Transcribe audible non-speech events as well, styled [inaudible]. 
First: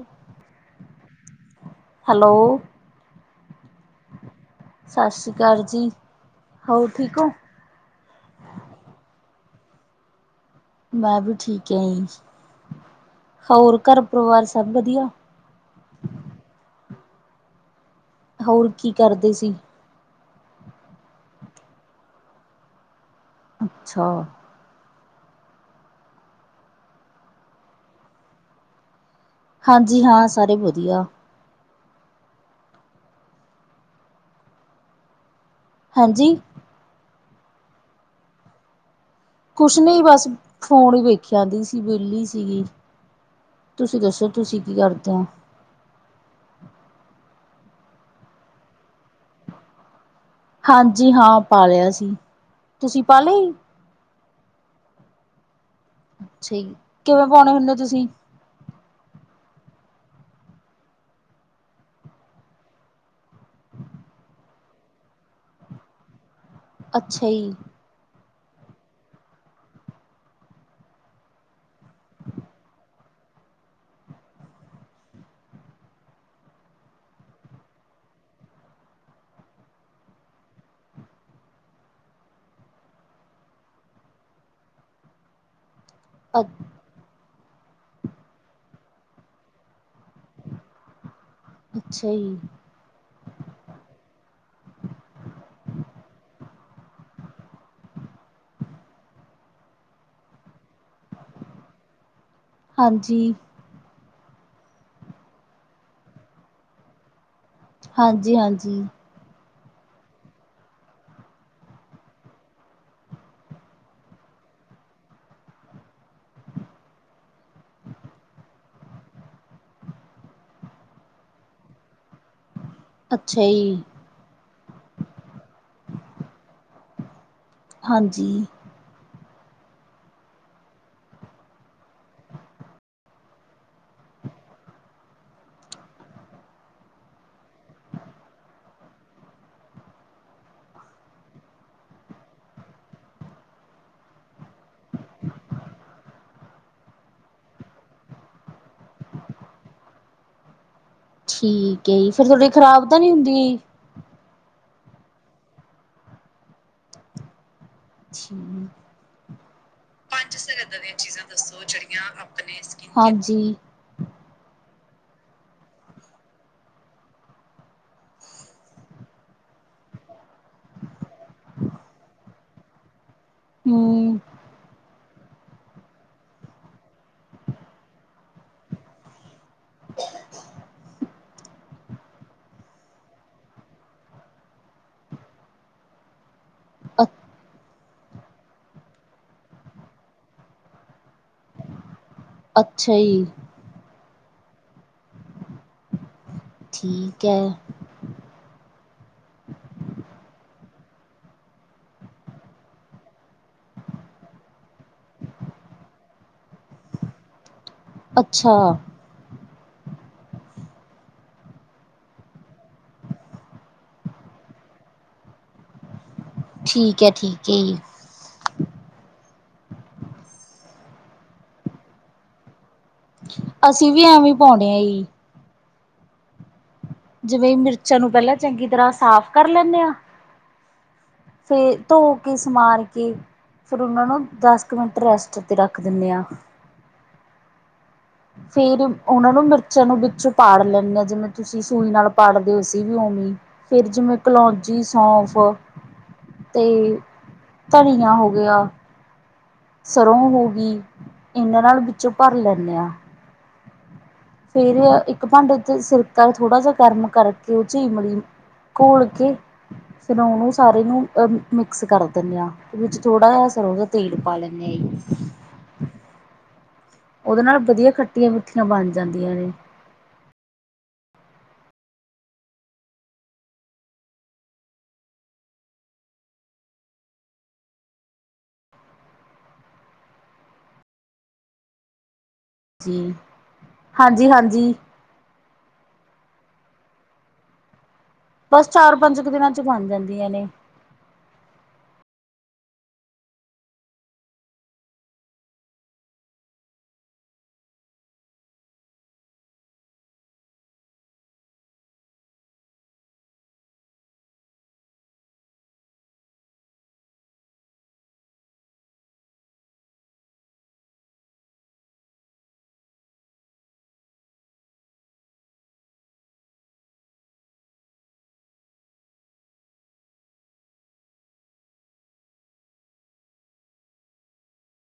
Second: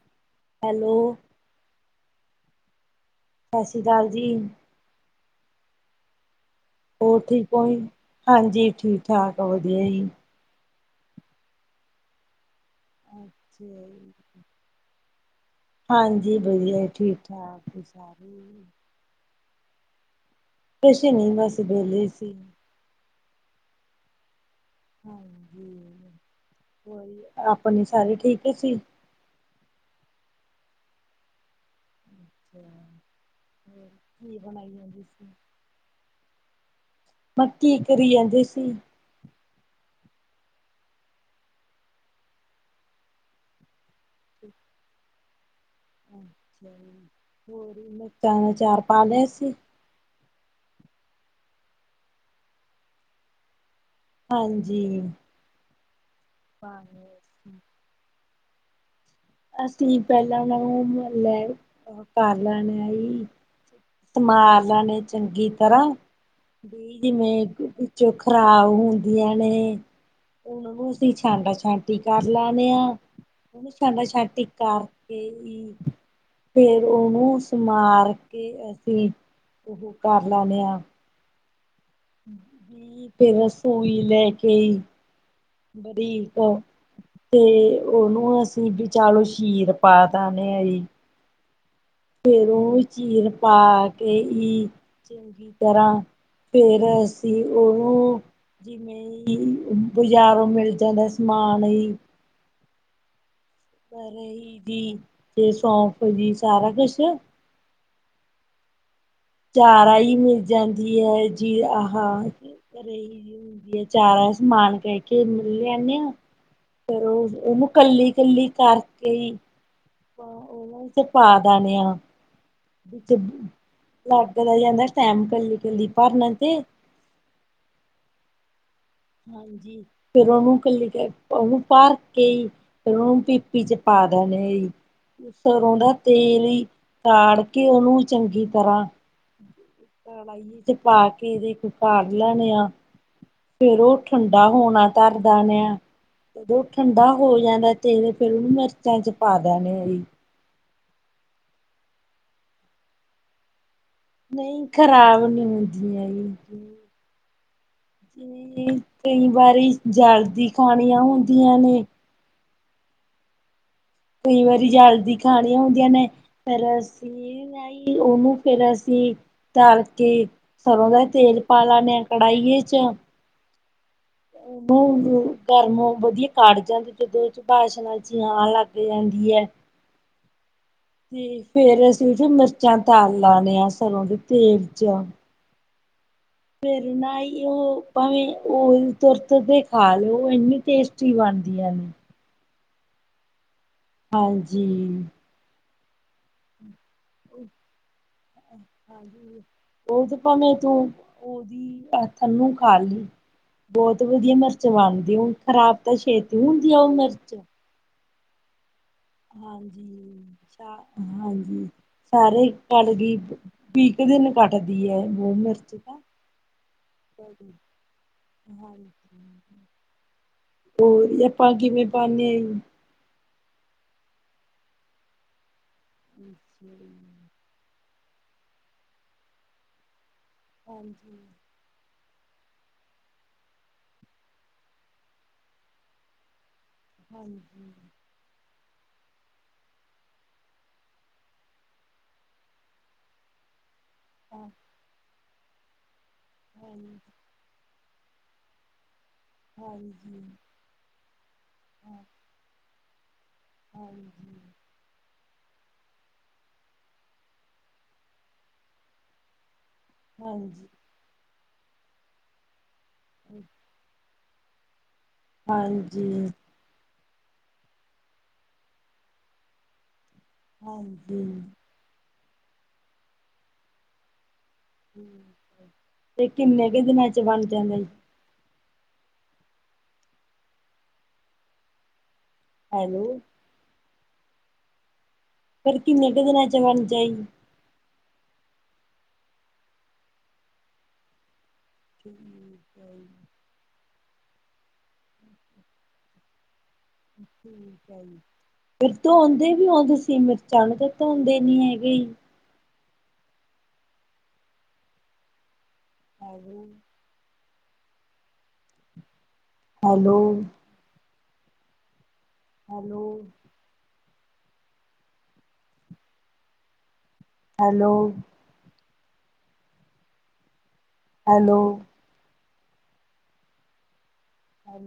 ?? Hello hello ਸਤਿ ਸ਼੍ਰੀ ਅਕਾਲ ਜੀ। ਸਤਿ ਸ਼੍ਰੀ ਅਕਾਲ ਜੀ ਹੋਰ ਠੀਕ ਹੋ ਜੀ ਹਾਂਜੀ ਠੀਕ ਠਾਕ ਵਧੀਆ ਜੀ ਮੈਂ ਵੀ ਠੀਕ ਆ ਜੀ ਅੱਛਾ ਹੋਰ ਘਰ ਜੀ ਪਰਿਵਾਰ ਸਭ ਵਧੀਆ। ਹਾਂਜੀ ਵਧੀਆ ਠੀਕ ਠਾਕ। ਸਾਰੇ ਹੋਰ ਕੀ ਕਰਦੇ ਸੀ? ਕੁਛ ਨਹੀਂ ਬਸ ਵੇਲੀ ਸੀ। ਅੱਛਾ ਹਾਂਜੀ ਹੋਰ ਆਪਣੇ ਸਾਰੇ ਠੀਕ ਹੈ ਜੀ। ਹਾਂਜੀ ਹਾਂ, ਸਾਰੇ ਵਧੀਆ। [inaudible] ਹਾਂਜੀ ਮੈ ਕੀ ਕਰੀ ਜਾਂਦੇ ਸੀ। ਕੁਛ ਨਹੀਂ ਬਸ ਫੋਨ ਹੀ ਵੇਖਿਆ ਆਦੀ ਸੀ ਵਿਹਲੀ ਸੀਗੀ ਤੁਸੀਂ ਦੱਸੋ ਤੁਸੀਂ ਅੱਛਾ ਕੀ ਕਰਦੇ ਹੋ? ਚਾਰ ਅਚਾਰ ਪਾ ਲਿਆ ਸੀ। ਹਾਂਜੀ ਹਾਂ ਪਾ ਲਿਆ ਸੀ ਤੁਸੀਂ ਪਾਲੇ ਹਾਂਜੀ ਅੱਛਾ ਪਾ ਲਿਆ ਕਿਵੇਂ ਪਾਉਣੇ ਸੀ ਹੁੰਦੇ ਤੁਸੀਂ? ਅਸੀਂ ਪਹਿਲਾਂ ਉਹਨਾਂ ਨੂੰ ਮੁੱਲ ਲੈ ਕਰ ਲੈਣੇ ਆ ਜੀ। ਹੱਥ ਮਾਰ ਲੈਣੇ ਚੰਗੀ ਤਰ੍ਹਾਂ ਅੱਛਾ ਜਿਵੇਂ। ਜੀ ਚ ਖ਼ਰਾਬ ਹੁੰਦੀਆਂ ਨੇ ਹੁਣ ਉਸਦੀ ਛਾਂਟਾ ਛਾਂਟੀ ਕਰ ਲਾਣੇ ਆ। ਸਾਡਾ ਸ਼ਾਟੀ ਕਾਰ ਏ ਈ। ਫੇਰ ਉਹਨੂੰ ਸੰਮਾਰ ਕੇ ਅਸੀਂ ਉਹ ਕਰ ਲੈਦੇ ਹਾਂ ਨਹੀਂ ਫਿਰ ਸੁਈ ਲੈ ਕੇ ਈ ਬਰੀਕ ਅ ਤੇ ਉਹਨੂੰ ਅਸੀਂ ਵੀਚਾਲੋ ਸੀ਼ਰ ਪਾ ਦੇਂਦੇ ਆ ਜੀ। ਅੱਛਾ ਜੀ ਫੇਰ ਉਹ ਨੂੰ ਚੀਰ ਪਾ ਕੇ ਈ ਚੰਗੀ ਤਰ੍ਹਾਂ ਫੇਰ ਅਸੀਂ ਉਹਨੂੰ ਕਿਵੇਂ ਬਜ਼ਾਰੋਂ ਮਿਲ ਜਾਂਦਾ ਸਮਾਨ ਏਹੀ ਹਾਂਜੀ ਰਹੀ ਦੀ ਤੇ ਸੌਫ ਜੀ ਸਾਰਾ ਕੁਛ ਹਾਂਜੀ ਹਾਂਜੀ ਚਾਰਾ ਹੀ ਮਿਲ ਜਾਂਦੀ ਹੈ ਇਹ ਜੀ ਆਹਾਂ ਫਿਰ ਚਾਰਾ ਸਮਾਨ ਕਹਿ ਕੇ ਮਿਲ ਆਂਨੇ ਆ ਫੇਰ ਉਹ ਉਹਨੂੰ ਕੱਲੀ ਕੱਲੀ ਕਰਕੇ ਈ। ਆਪਾਂ ਉਹਨਾਂ ਚ ਪਾ ਦੇਣੇ ਆ। ਅੱਛਾ ਜੀ ਲੱਗਦਾ ਜਾਂਦਾ ਟੈਮ ਕੱਲੀ ਇਕੱਲੀ ਭਰਨ ਤੇ ਹਾਂਜੀ ਹਾਂਜੀ ਫੇਰ ਉਹਨੂੰ ਇਕੱਲੀ ਕ ਉਹਨੂੰ ਭਾਰ ਕੇ ਫੇਰ ਉਹਨੂੰ ਪੀਪੀ ਚ ਪਾ ਦੇਨੇ ਆ ਜੀ। ਸਰੋਂ ਦਾ ਤੇਲ ਹੀ ਸਾੜ ਕੇ ਉਹਨੂੰ ਚੰਗੀ ਤਰ੍ਹਾਂ ਕੜਾਈ ਚ ਤੇ ਪਾ ਕੇ ਇਹਦੇ [unintelligible] ਸਾੜ ਲੈਣੇ ਆ। ਫੇਰ ਉਹ ਠੰਡਾ ਹੋਣਾ ਧਰ ਦੇਨੇ ਆ। ਉਹ ਠੰਡਾ ਹੋ ਜਾਂਦਾ ਤੇਲ। ਫੇਰ ਉਹਨੂੰ ਮਿਰਚਾਂ ਚ ਪਾ ਦੇਣੇ ਆ ਜੀ। ਠੀਕ ਹੈ ਜੀ। ਫੇਰ ਥੋਡੇ ਖ਼ਰਾਬ ਤਾਂ ਨੀ ਹੁੰਦੀਆਂ ਜੀ। ਨਹੀਂ ਖ਼ਰਾਬ ਨਹੀਂ ਹੁੰਦੀਆਂ ਜੀ। ਜੀ। ਕਈ-ਕਈ ਵਾਰੀ ਜਲਦੀ ਖਾਣੀਆਂ ਹੁੰਦੀਆਂ ਨੇ। ਹਾਂਜੀ। ਕਈ ਵਾਰੀ ਜਲਦੀ ਖਾਣੀਆਂ ਹੁੰਦੀਆਂ ਨੇ। ਫੇਰ ਅਸੀਂ ਉਹਨੂੰ ਫੇਰ ਅਸੀਂ। ਧਰ ਕੇ। ਸਰ੍ਹੋਂ ਦਾ ਤੇਲ ਪਾ ਲਾਣੇ ਹਾਂ ਕੜਾਹੀਏ ਚ। ਹਮ। ਉਹਨ ਗਰਮ ਵਧੀਆ ਕੱੜ ਜਾਂਦੀ। ਜਦੋ ਚ ਵਾਸ਼ਨਾ ਜੀ ਆਣ ਲੱਗ ਜਾਂਦੀ ਹੈ। ਠੀਕ ਹੈ। ਫੇਰ ਅਸੀਂ ਉਸ ਚ ਮਿਰਚਾਂ ਤਲ ਲੇਣੇ ਆ ਸਰੋਂ ਦੇ ਤੇਲ ਚ। ਫੇਰ ਅ ਨਾ ਜੀ ਉਹ। ਭਾਵੇਂ ਉਹ ਤੁਰਤ ਕੇ ਖਾ ਲਓ। ਉਹ ਇੰਨੀ ਟੇਸਟੀ ਬਣਦੀ ਆ। ਅੱਛਾ ਜੀ। ਹਾਂਜੀ। ਠੀਕ ਹੈ। ਉਹ ਤੇ ਭਾਵੇਂ ਤੂੰ। ਉਹਦੀ ਥਲੋ ਖਾ ਲਈ। ਬਹੁਤ ਵਧੀਆ ਮਿਰਚ ਬਣਦੀ ਉਹ ਖ਼ਰਾਬ ਤਾਂ ਛੇਤੀ ਹੁੰਦੀ ਆ ਉਹ ਮਿਰਚ। ਅੱਛਾ। ਹਾਂਜੀ-ਹਾਂਜੀ ਸਾਰੇ ਕਲਗੀ। ਵੀਹ ਕੁ ਦਿਨ ਕੱਟਦੀ ਹੈ। ਉਹ ਮਿਰਚ ਤਾਂ। ਠੀਕ ਹੈ, ਠੀਕ ਹੈ ਜੀ। ਹੋਰ ਆਪਾਂ ਕਿਵੇਂ ਪਾਂਦੇ ਹਾਂ ਜੀ? ਅਸੀਂ ਵੀ ਐਵੇਂ ਈ ਪਾਉਂਣੇ ਆ ਜੀ। [unintelligible] ਜਿਵੇਂ ਮਿਰਚਾਂ ਨੂੰ ਪਹਿਲਾਂ ਚੰਗੀ ਤਰ੍ਹਾਂ ਸਾਫ਼ ਕਰ ਲੈਂਦੇ ਹਾਂ। ਹਾਂਜੀ। ਫੇਰ ਧੋ ਕੇ ਸਮਾਰ ਕੇ। ਫਿਰ ਉਹਨਾਂ ਨੂੰ ਦਸ ਕੁ ਮਿੰਟ ਰੈਸਟ 'ਤੇ ਰੱਖ ਦਿੰਦੇ ਹਾਂ। ਹਾਂਜੀ [inaudible] ਫੇਰ ਉਹਨਾਂ ਨੂੰ ਮਿਰਚਾਂ ਨੂੰ ਵਿੱਚੋਂ ਪਾੜ ਲੈਂਦੇ ਹਾਂ। ਜਿਵੇਂ ਤੁਸੀਂ ਸੂਈ ਨਾਲ ਪਾੜਦੇ ਹੋ ਸੀ ਵੀ ਉਵੇਂ। ਫਿਰ ਜਿਵੇਂ ਹਾਂ ਕਲੌਜੀ ਸੌਂਫ ਤੇ ਹਾਂਜੀ ਧਨੀਆ ਹੋ ਗਿਆ। ਹਾਂਜੀ ਸਰ੍ਹੋਂ ਹੋ ਗਈ। ਇਹਨਾਂ ਨਾਲ ਵਿੱਚੋਂ ਭਰ ਲੈਂਨੇ ਆ। ਹਾਂ। ਫੇਰ ਇੱਕ ਭਾਂਡੇ ਤੇ ਸਿਰਕਾ ਥੋੜ੍ਹਾ ਜਿਹਾ ਗਰਮ ਕਰਕੇ। ਉਹ ਈਮਲੀ ਕੁਲ ਕੇ ਉਹਨੂੰ ਹਾਂਜੀ ਸਾਰੇ ਨੂੰ ਅਹ ਮਿਕਸ ਕਰ ਦਿੰਦੇ ਹਾਂ। ਤੇ ਵਿੱਚ ਥੋੜਾ ਜ ਸਰੋ ਦਾ ਤੇਲ ਪਾ ਲੈਂਦੇ ਹਾਂ। ਨਹੀਂ। ਹਾਂਜੀ। ਉਹਦੇ ਨਾਲ ਵਧੀਆ ਖੱਟੀਆਂ ਮਿੱਠੀਆਂ ਬਣ ਜਾਂਦੀਆਂ ਨੇ। ਹਾਂਜੀ। ਤੇ ਕਿੰਨੇ ਕੁ ਦਿਨਾਂ ਚ ਬਣ ਜਾਂਦੇ ਨ ਜੀ ਹੈਲੋ ਹਾਂਜੀ ਹਾਂਜੀ ਪਰ ਕਿੰਨੇ ਕੁ ਦਿਨਾਂ ਚ ਬਣ ਜਾਈ ਬਸ ਚਾਰ ਪੰਜ ਕੁ ਦਿਨਾਂ ਚ ਬਣ ਜਾਂਦੀਆਂ ਨੇ ਠੀਕ ਠੀਕ ਹੈ ਜੀ ਫਿਰ ਧੋਂਦੇ ਵੀ ਹੋ ਤੁਸੀ, ਮਿਰਚਾਂ ਨੂੰ ਤਾਂ ਧੋਂਦੇ ਨੀ ਹੈਗੇ ਆ [inaudible] hello hello hello hello hello.